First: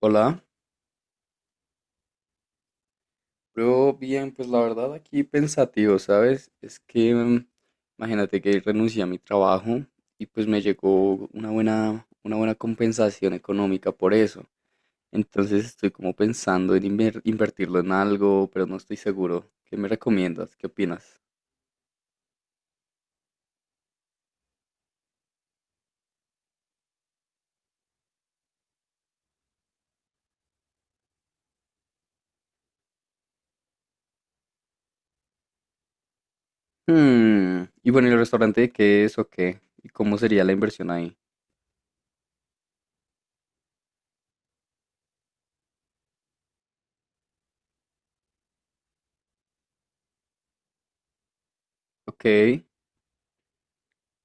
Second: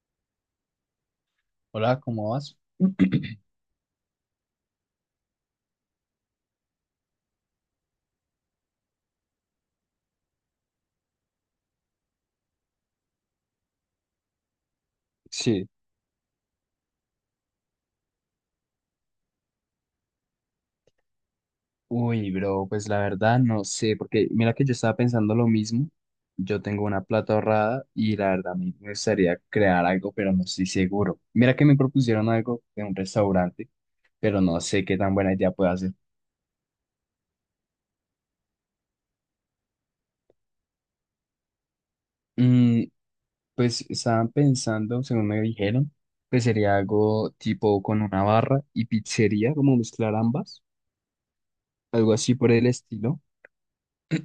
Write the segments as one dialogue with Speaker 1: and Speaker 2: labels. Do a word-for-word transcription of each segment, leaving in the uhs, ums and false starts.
Speaker 1: Hola,
Speaker 2: Hola, ¿cómo vas?
Speaker 1: yo bien, pues la verdad aquí pensativo, ¿sabes? Es que mm, imagínate que renuncié a mi trabajo y pues me llegó una buena, una buena compensación económica por eso. Entonces
Speaker 2: Sí.
Speaker 1: estoy como pensando en inver- invertirlo en algo, pero no estoy seguro. ¿Qué me recomiendas? ¿Qué opinas?
Speaker 2: Uy, bro, pues la verdad no sé, porque mira que yo estaba pensando lo mismo. Yo tengo una plata ahorrada y la verdad me me gustaría crear algo, pero no estoy seguro. Mira que me propusieron algo de un restaurante, pero no sé qué tan buena idea puede hacer.
Speaker 1: Hmm, Y bueno, ¿y el restaurante de qué es o qué? ¿Y cómo sería la inversión ahí?
Speaker 2: Mm, pues estaban pensando, según me dijeron, que sería algo tipo con una barra y pizzería, como mezclar ambas, algo
Speaker 1: Ok,
Speaker 2: así por el estilo.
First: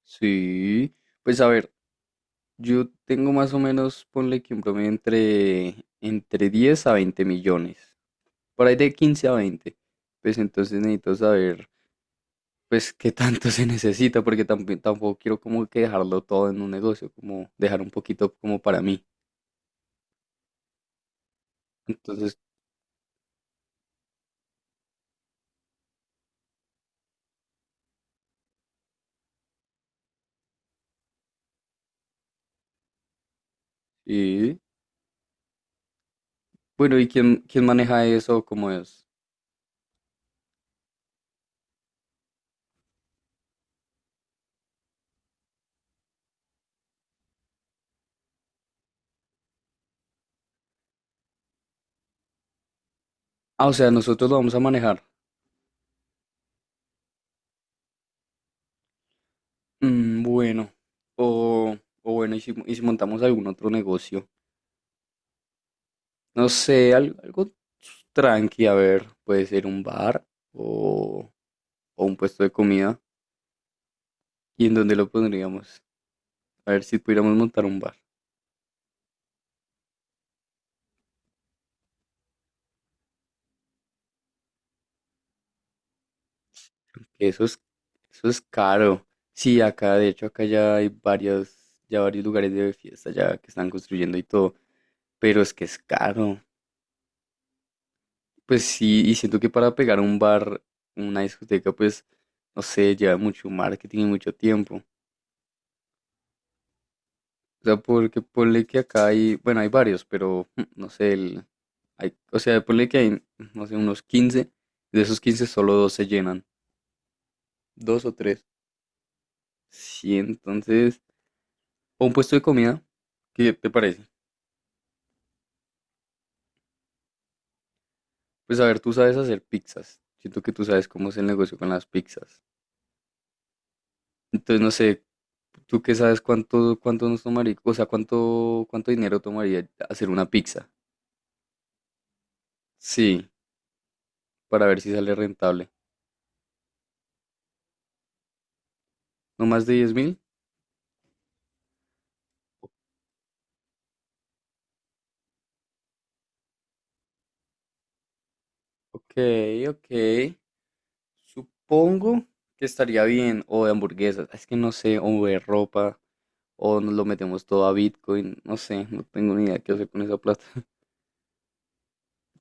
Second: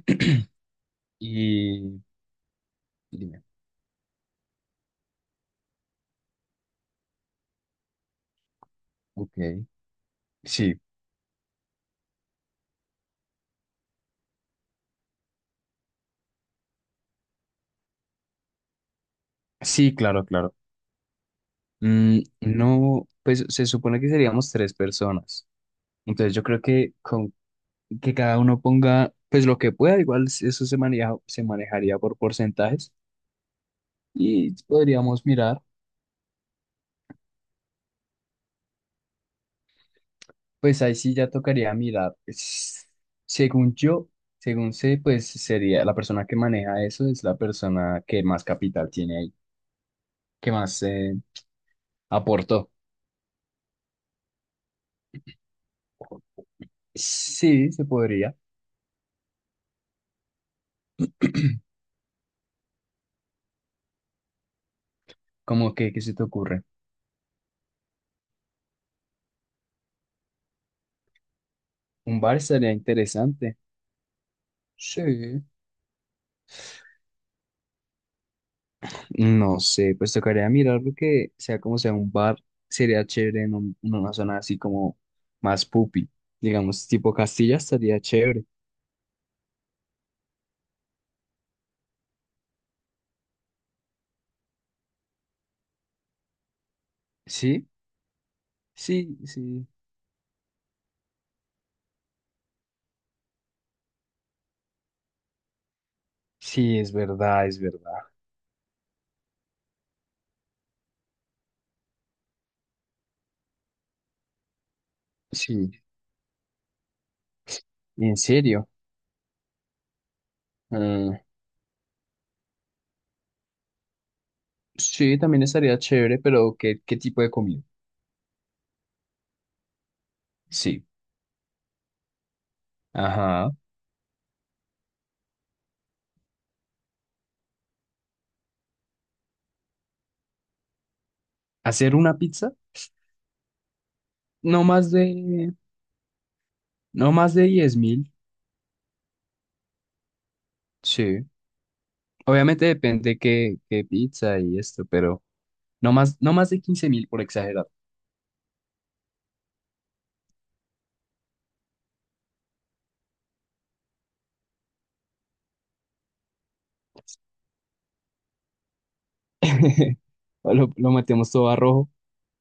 Speaker 1: sí. Pues a ver,
Speaker 2: Y
Speaker 1: Yo tengo
Speaker 2: dime,
Speaker 1: más o menos, ponle que un promedio entre, entre diez a veinte millones, por ahí de quince a
Speaker 2: ok,
Speaker 1: veinte. Pues
Speaker 2: sí,
Speaker 1: entonces necesito saber, pues, qué tanto se necesita, porque tampoco, tampoco quiero como que dejarlo todo en un negocio, como dejar un poquito como para mí.
Speaker 2: sí, claro, claro. Mm,
Speaker 1: Entonces,
Speaker 2: no, pues se supone que seríamos tres personas. Entonces yo creo que con que cada uno ponga pues lo que pueda, igual eso se maneja, se manejaría por porcentajes y
Speaker 1: sí.
Speaker 2: podríamos mirar,
Speaker 1: Bueno, ¿y quién, quién maneja eso? ¿Cómo es?
Speaker 2: pues ahí sí ya tocaría mirar. Es- Según yo, según sé, pues sería la persona que maneja eso es la persona que más capital tiene ahí, que más eh, aportó.
Speaker 1: Ah, o sea, nosotros lo vamos a manejar.
Speaker 2: Sí, se podría.
Speaker 1: Mm, bueno. O, o bueno, ¿y si, y si montamos algún otro negocio?
Speaker 2: Como que, ¿qué se te
Speaker 1: No
Speaker 2: ocurre?
Speaker 1: sé, al- algo, tranqui, a ver, puede ser un bar o, o un
Speaker 2: Un bar
Speaker 1: puesto de
Speaker 2: estaría
Speaker 1: comida.
Speaker 2: interesante.
Speaker 1: ¿Y en dónde lo
Speaker 2: Sí.
Speaker 1: pondríamos? A ver si pudiéramos montar un bar.
Speaker 2: No sé, pues tocaría mirar porque sea como sea un bar, sería chévere en, un- en una zona así como más pupi, digamos, tipo
Speaker 1: Eso
Speaker 2: Castilla
Speaker 1: es,
Speaker 2: estaría
Speaker 1: eso es
Speaker 2: chévere.
Speaker 1: caro. Sí, acá, de hecho, acá ya hay varios, ya varios lugares de fiesta ya que están construyendo y todo, pero es que es caro.
Speaker 2: Sí,
Speaker 1: Pues sí, y
Speaker 2: sí,
Speaker 1: siento que
Speaker 2: sí,
Speaker 1: para pegar un bar, una discoteca, pues, no sé, lleva mucho marketing y mucho tiempo.
Speaker 2: sí, es verdad, es
Speaker 1: O sea,
Speaker 2: verdad.
Speaker 1: porque ponle que acá hay, bueno, hay varios, pero mm, no sé, el, Hay, o sea, ponle que hay, no sé, unos quince. De esos quince,
Speaker 2: Sí,
Speaker 1: solo dos se llenan. Dos o
Speaker 2: en
Speaker 1: tres.
Speaker 2: serio.
Speaker 1: Sí, entonces,
Speaker 2: Mm,
Speaker 1: o un puesto de comida, ¿qué te parece?
Speaker 2: sí, también estaría chévere, pero ¿qué, qué tipo de comida?
Speaker 1: Pues a ver, tú sabes hacer pizzas. Siento que tú
Speaker 2: Sí,
Speaker 1: sabes cómo es el negocio con las pizzas.
Speaker 2: ajá.
Speaker 1: Entonces, no sé, tú qué sabes cuánto, cuánto nos tomaría, o sea, cuánto, cuánto dinero tomaría hacer una pizza.
Speaker 2: ¿Hacer una pizza?
Speaker 1: Sí,
Speaker 2: No
Speaker 1: para ver
Speaker 2: más
Speaker 1: si sale
Speaker 2: de,
Speaker 1: rentable.
Speaker 2: no más de diez mil.
Speaker 1: ¿No más de diez mil?
Speaker 2: Sí, obviamente depende qué, qué pizza y esto, pero... No más, no más de quince mil por exagerar.
Speaker 1: Ok, ok. Supongo que estaría bien. O de hamburguesas. Es que no sé, o de ropa. o nos lo metemos todo a Bitcoin, no sé, no tengo ni idea qué hacer con esa plata.
Speaker 2: O Lo, lo metemos todo a rojo.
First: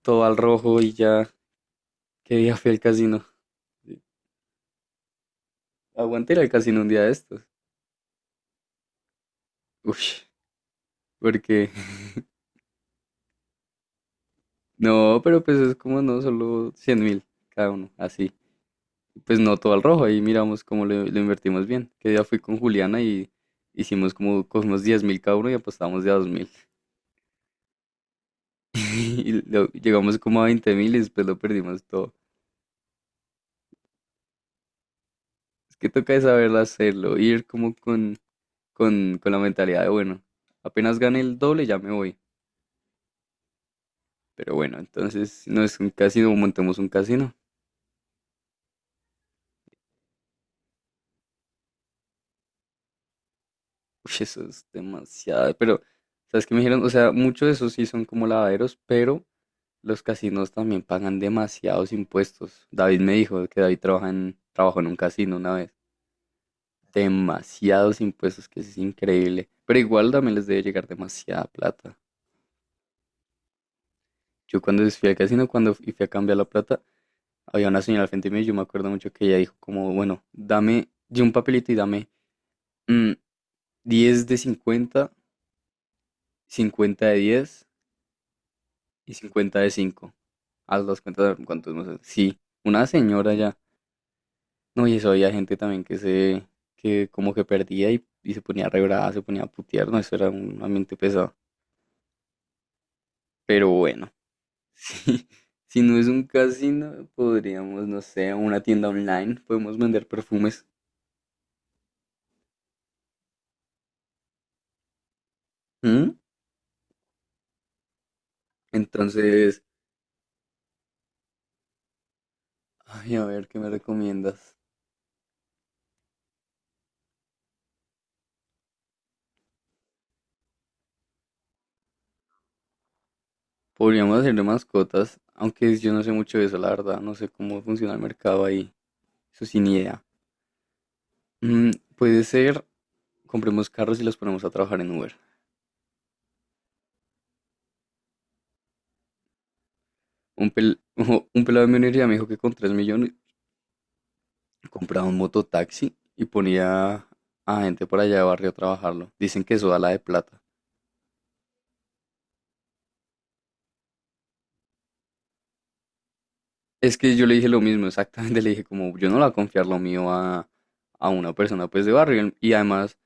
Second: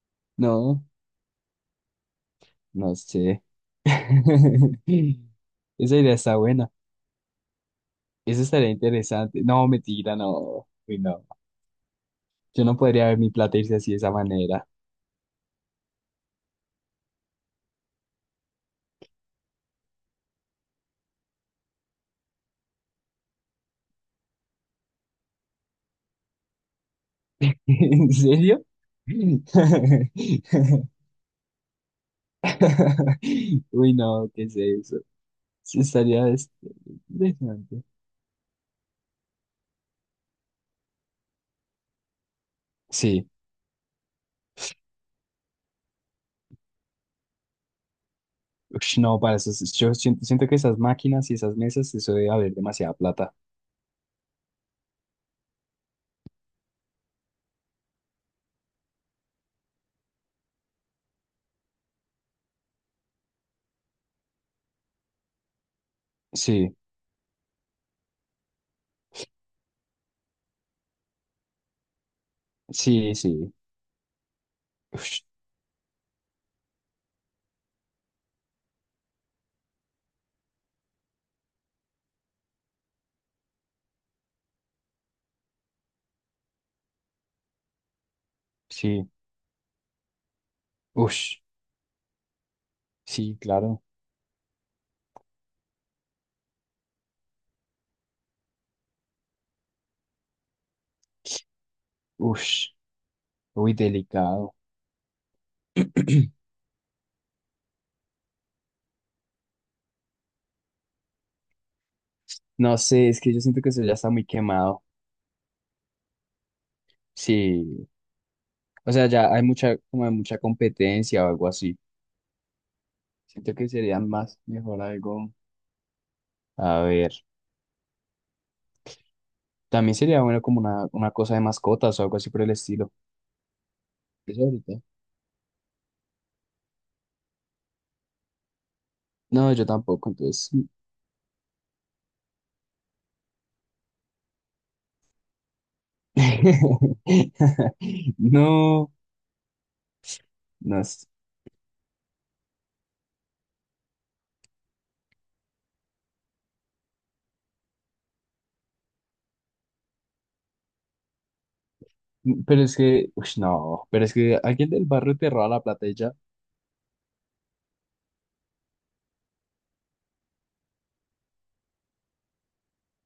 Speaker 1: Todo al rojo
Speaker 2: No,
Speaker 1: y ya, qué día fui al
Speaker 2: no
Speaker 1: casino.
Speaker 2: sé.
Speaker 1: Sí,
Speaker 2: Esa idea
Speaker 1: aguanté
Speaker 2: está
Speaker 1: ir al
Speaker 2: buena.
Speaker 1: casino un día de estos.
Speaker 2: Eso estaría interesante. No,
Speaker 1: Uy,
Speaker 2: mentira, no. Uy, no.
Speaker 1: porque
Speaker 2: Yo no podría ver mi plata irse así de esa manera.
Speaker 1: no, pero pues es como no, solo cien mil cada uno, así. Pues no todo al rojo, ahí miramos cómo lo, lo invertimos bien. Que día fui con Juliana y hicimos como, cogimos diez mil cada uno y apostamos de a dos mil.
Speaker 2: ¿En serio?
Speaker 1: Y lo- llegamos como a veinte mil y después lo perdimos todo.
Speaker 2: Uy, no, ¿qué es eso?
Speaker 1: Es
Speaker 2: Sí,
Speaker 1: que toca es
Speaker 2: estaría es-
Speaker 1: saberlo hacerlo, ir como
Speaker 2: interesante.
Speaker 1: con con, con la mentalidad de, bueno, apenas gane el doble ya me voy.
Speaker 2: Sí.
Speaker 1: Pero bueno, entonces no es un casino, montemos un casino.
Speaker 2: Ush, no, para eso, yo siento, siento que esas máquinas y esas mesas, eso debe haber demasiada plata.
Speaker 1: Uy, eso es demasiado. Pero, ¿sabes qué me dijeron? O sea, muchos de esos sí son como lavaderos, pero los casinos también pagan demasiados impuestos. David me dijo que David trabaja en, trabajó en un casino una vez.
Speaker 2: Sí.
Speaker 1: Demasiados impuestos, que es increíble. Pero igual también les debe llegar demasiada plata.
Speaker 2: Sí, sí.
Speaker 1: Yo cuando fui al
Speaker 2: Ush,
Speaker 1: casino, cuando fui a cambiar la plata, había una señora al frente mío y yo me acuerdo mucho que ella dijo como, bueno, dame, di un papelito y dame mm, diez de cincuenta, cincuenta de diez
Speaker 2: sí.
Speaker 1: y cincuenta de cinco. Haz las cuentas a
Speaker 2: Ush,
Speaker 1: ver cuántos, no sé. Sí, una señora
Speaker 2: sí,
Speaker 1: ya.
Speaker 2: claro.
Speaker 1: No, y eso había gente también que se, que como que perdía y, y se ponía re brava, se ponía a putear, no, eso era un ambiente pesado.
Speaker 2: Ush,
Speaker 1: Pero
Speaker 2: uy,
Speaker 1: bueno,
Speaker 2: delicado.
Speaker 1: sí. Si no es un casino, podríamos, no sé, una tienda online, podemos vender perfumes.
Speaker 2: No sé, es que yo siento que eso ya está muy quemado.
Speaker 1: ¿Mm?
Speaker 2: Sí. O sea, ya hay
Speaker 1: Entonces,
Speaker 2: mucha, como hay mucha competencia o algo así.
Speaker 1: ay, a ver,
Speaker 2: Siento
Speaker 1: ¿qué me
Speaker 2: que serían más,
Speaker 1: recomiendas?
Speaker 2: mejor algo. A ver. También sería bueno como una, una cosa de mascotas o algo así por el estilo.
Speaker 1: Podríamos hacer
Speaker 2: Eso
Speaker 1: de
Speaker 2: ahorita.
Speaker 1: mascotas, aunque yo no sé mucho de eso, la verdad. No sé cómo funciona el mercado ahí. Eso
Speaker 2: No, yo
Speaker 1: sin idea.
Speaker 2: tampoco, entonces.
Speaker 1: Mm, puede ser, compremos carros y los ponemos a trabajar en Uber.
Speaker 2: No,
Speaker 1: Un, pel-
Speaker 2: no es.
Speaker 1: un pelado de mi universidad me dijo que con tres millones compraba un mototaxi y ponía a gente por allá de barrio a trabajarlo. Dicen que eso da la de plata.
Speaker 2: Pero es que, ush, no. Pero es que alguien del barrio te roba la plata y ya.
Speaker 1: Es que yo le dije lo mismo, exactamente. Le dije como, yo no le voy a confiar lo mío a, a una persona pues de barrio. Y además.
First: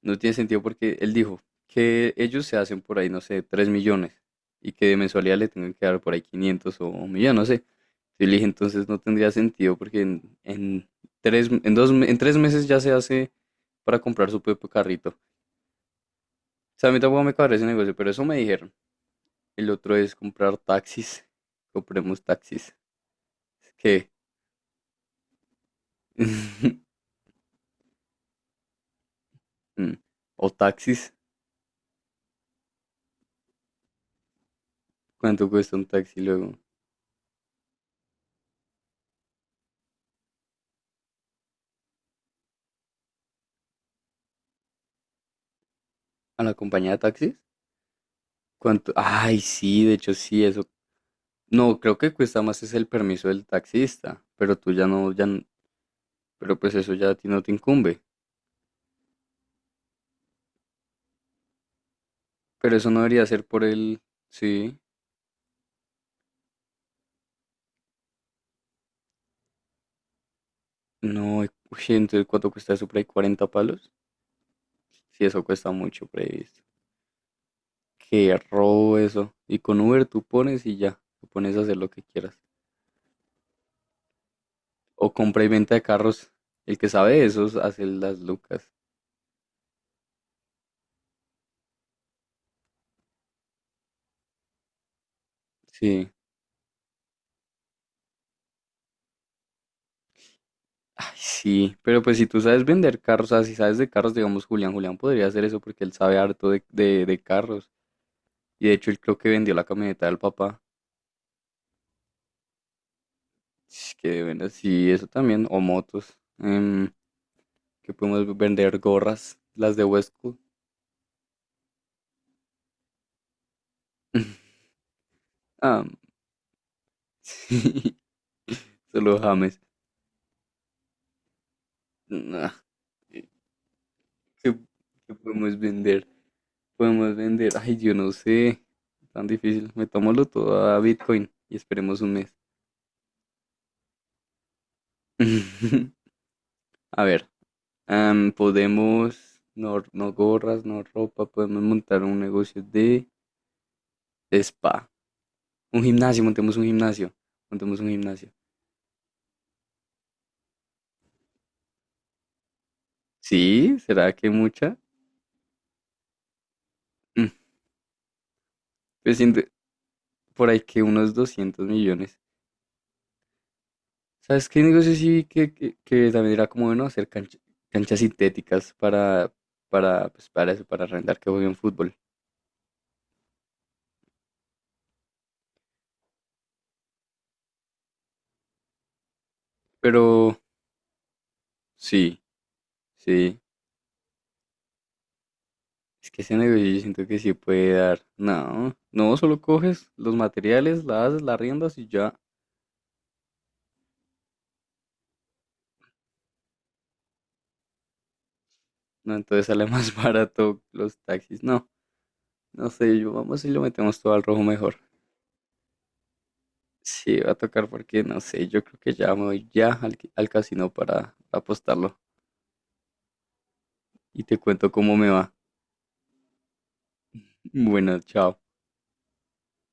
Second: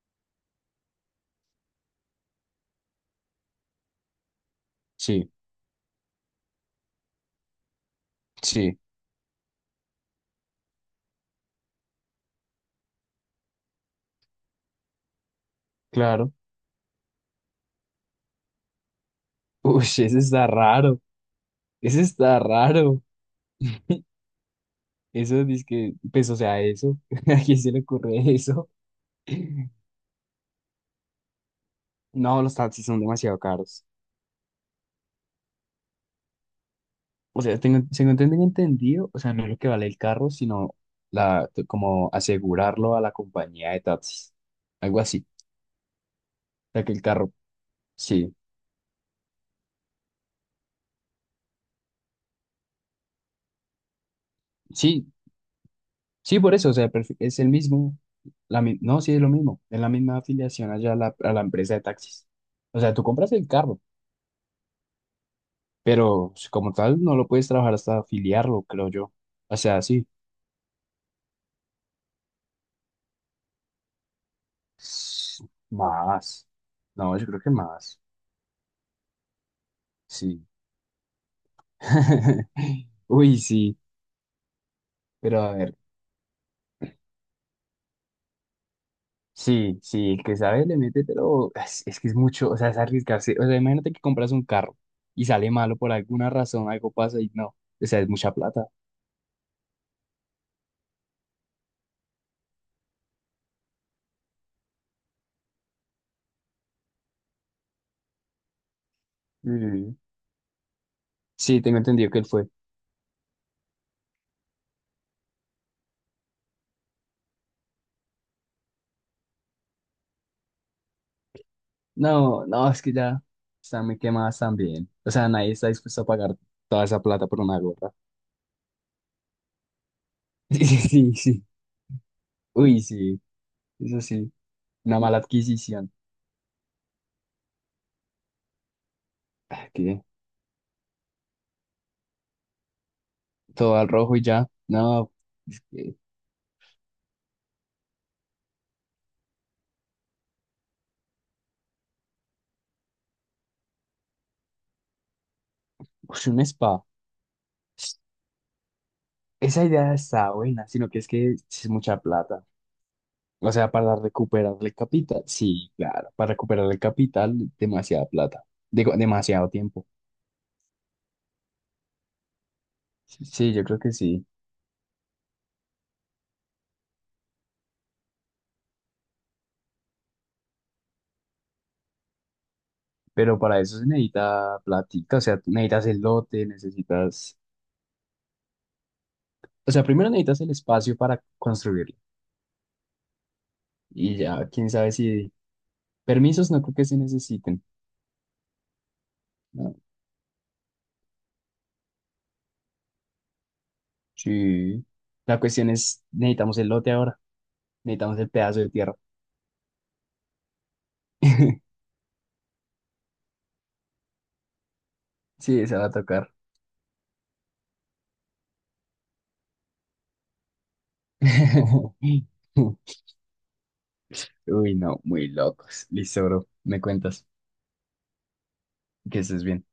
Speaker 1: No tiene sentido porque él dijo que ellos se hacen por ahí, no sé, tres millones y que de
Speaker 2: Sí.
Speaker 1: mensualidad le tengan que dar por ahí quinientos o un millón, no sé. Yo le dije,
Speaker 2: Sí,
Speaker 1: entonces no tendría sentido porque en, en tres, en, dos, me- en tres meses ya se hace para comprar su propio carrito. O
Speaker 2: claro.
Speaker 1: sea, a mí tampoco me cabré ese negocio, pero eso me dijeron. El
Speaker 2: Uy,
Speaker 1: otro es
Speaker 2: ese está
Speaker 1: comprar
Speaker 2: raro.
Speaker 1: taxis.
Speaker 2: Ese
Speaker 1: Compremos
Speaker 2: está
Speaker 1: taxis.
Speaker 2: raro.
Speaker 1: ¿Qué?
Speaker 2: Eso dice que, pues, o sea, eso. ¿A quién se le ocurre eso?
Speaker 1: Mm. O taxis.
Speaker 2: No, los taxis son demasiado caros.
Speaker 1: ¿Cuánto cuesta un taxi luego?
Speaker 2: O sea, tengo, según tengo entendido, o sea, no es lo que vale el carro, sino la, como asegurarlo a la compañía de taxis. Algo así.
Speaker 1: ¿A la
Speaker 2: O sea,
Speaker 1: compañía
Speaker 2: que
Speaker 1: de
Speaker 2: el carro,
Speaker 1: taxis?
Speaker 2: sí.
Speaker 1: ¿Cuánto? Ay, sí, de hecho sí, eso. No, creo que cuesta más es el permiso del taxista, pero tú ya
Speaker 2: Sí,
Speaker 1: no, ya, n-
Speaker 2: sí, por
Speaker 1: pero
Speaker 2: eso, o
Speaker 1: pues
Speaker 2: sea,
Speaker 1: eso ya a
Speaker 2: perfe-
Speaker 1: ti
Speaker 2: es
Speaker 1: no
Speaker 2: el
Speaker 1: te
Speaker 2: mismo.
Speaker 1: incumbe.
Speaker 2: La, mi- no, sí, es lo mismo. Es la misma afiliación allá a la, a la empresa de taxis.
Speaker 1: Pero
Speaker 2: O
Speaker 1: eso
Speaker 2: sea,
Speaker 1: no
Speaker 2: tú
Speaker 1: debería
Speaker 2: compras
Speaker 1: ser
Speaker 2: el
Speaker 1: por
Speaker 2: carro.
Speaker 1: el, sí,
Speaker 2: Pero pues, como tal, no lo puedes trabajar hasta afiliarlo, creo yo. O sea, sí.
Speaker 1: no, uy, entonces ¿cuánto cuesta eso por ahí? ¿Cuarenta palos? Sí, eso
Speaker 2: S-
Speaker 1: cuesta mucho por ahí,
Speaker 2: Más.
Speaker 1: ¿viste?
Speaker 2: No, yo creo que más.
Speaker 1: Qué robo eso. Y con Uber tú
Speaker 2: Sí.
Speaker 1: pones y ya, tú pones a hacer lo que quieras.
Speaker 2: Uy, sí.
Speaker 1: O
Speaker 2: Pero
Speaker 1: compra y
Speaker 2: a
Speaker 1: venta
Speaker 2: ver.
Speaker 1: de carros, el que sabe de esos hace las lucas.
Speaker 2: Sí, sí, el que sabe le mete, pero es, es que es mucho, o sea, es arriesgarse. O sea, imagínate que compras un carro y sale malo por
Speaker 1: Sí.
Speaker 2: alguna razón, algo pasa y no. O sea, es mucha plata.
Speaker 1: Ay, sí, pero pues si tú sabes vender carros, o sea, si sabes de carros, digamos, Julián, Julián podría hacer eso porque él sabe harto de, de de carros. Y de hecho él creo que vendió la
Speaker 2: Mm.
Speaker 1: camioneta del papá.
Speaker 2: Sí, tengo entendido que él fue.
Speaker 1: Sh, Que bueno, sí, eso también. O motos. Em, que podemos vender gorras, las de Westco.
Speaker 2: No, no, es que ya están muy quemadas también. O sea, nadie está
Speaker 1: Ah,
Speaker 2: dispuesto a pagar toda esa plata por una gorra.
Speaker 1: sí. Solo James.
Speaker 2: Sí, sí, sí.
Speaker 1: Nah,
Speaker 2: Uy, sí,
Speaker 1: ¿Qué,
Speaker 2: eso sí,
Speaker 1: qué
Speaker 2: una mala
Speaker 1: podemos
Speaker 2: adquisición.
Speaker 1: vender? Podemos vender. Ay, yo no sé. Tan
Speaker 2: Ah,
Speaker 1: difícil.
Speaker 2: que
Speaker 1: Metámoslo todo a Bitcoin y esperemos un mes.
Speaker 2: todo al rojo y ya. No, es que,
Speaker 1: A ver, am, podemos, no, no gorras, no ropa, podemos montar un negocio de, de spa. Un gimnasio,
Speaker 2: ush, un
Speaker 1: montemos un
Speaker 2: spa.
Speaker 1: gimnasio. Montemos un gimnasio.
Speaker 2: Esa idea está buena, sino que es que sí es mucha plata. O sea,
Speaker 1: Sí,
Speaker 2: para
Speaker 1: ¿será que
Speaker 2: recuperar el
Speaker 1: mucha?
Speaker 2: capital, sí, claro, para recuperar el
Speaker 1: Mm,
Speaker 2: capital, demasiada plata, digo,
Speaker 1: Pues siento
Speaker 2: demasiado tiempo.
Speaker 1: por ahí que unos doscientos millones.
Speaker 2: Sí, yo creo que sí,
Speaker 1: ¿Sabes qué negocio sí vi que, que, que también era como bueno hacer cancha- canchas sintéticas para, para, pues para eso, para arrendar que jueguen fútbol?
Speaker 2: pero para eso se necesita platica, o sea, tú necesitas el lote, necesitas, o sea, primero
Speaker 1: Pero
Speaker 2: necesitas el espacio para construirlo
Speaker 1: sí, sí.
Speaker 2: y ya, quién sabe si
Speaker 1: Es que ese
Speaker 2: permisos no
Speaker 1: negocio
Speaker 2: creo
Speaker 1: yo
Speaker 2: que se
Speaker 1: siento que sí
Speaker 2: necesiten.
Speaker 1: puede dar. No, no, solo
Speaker 2: No,
Speaker 1: coges los materiales, la haces, la riendas y ya.
Speaker 2: sí. La cuestión es, necesitamos el lote ahora, necesitamos el pedazo de tierra.
Speaker 1: No, entonces sale más barato los taxis. No, no sé, yo vamos y lo metemos todo al rojo mejor.
Speaker 2: Sí, se va a tocar.
Speaker 1: Sí, va a tocar porque no sé, yo creo que ya me voy ya al, al casino para apostarlo y te cuento
Speaker 2: Uy,
Speaker 1: cómo
Speaker 2: no,
Speaker 1: me
Speaker 2: muy
Speaker 1: va.
Speaker 2: locos. Listo, bro. Me cuentas
Speaker 1: Bueno, chao.
Speaker 2: que estés bien.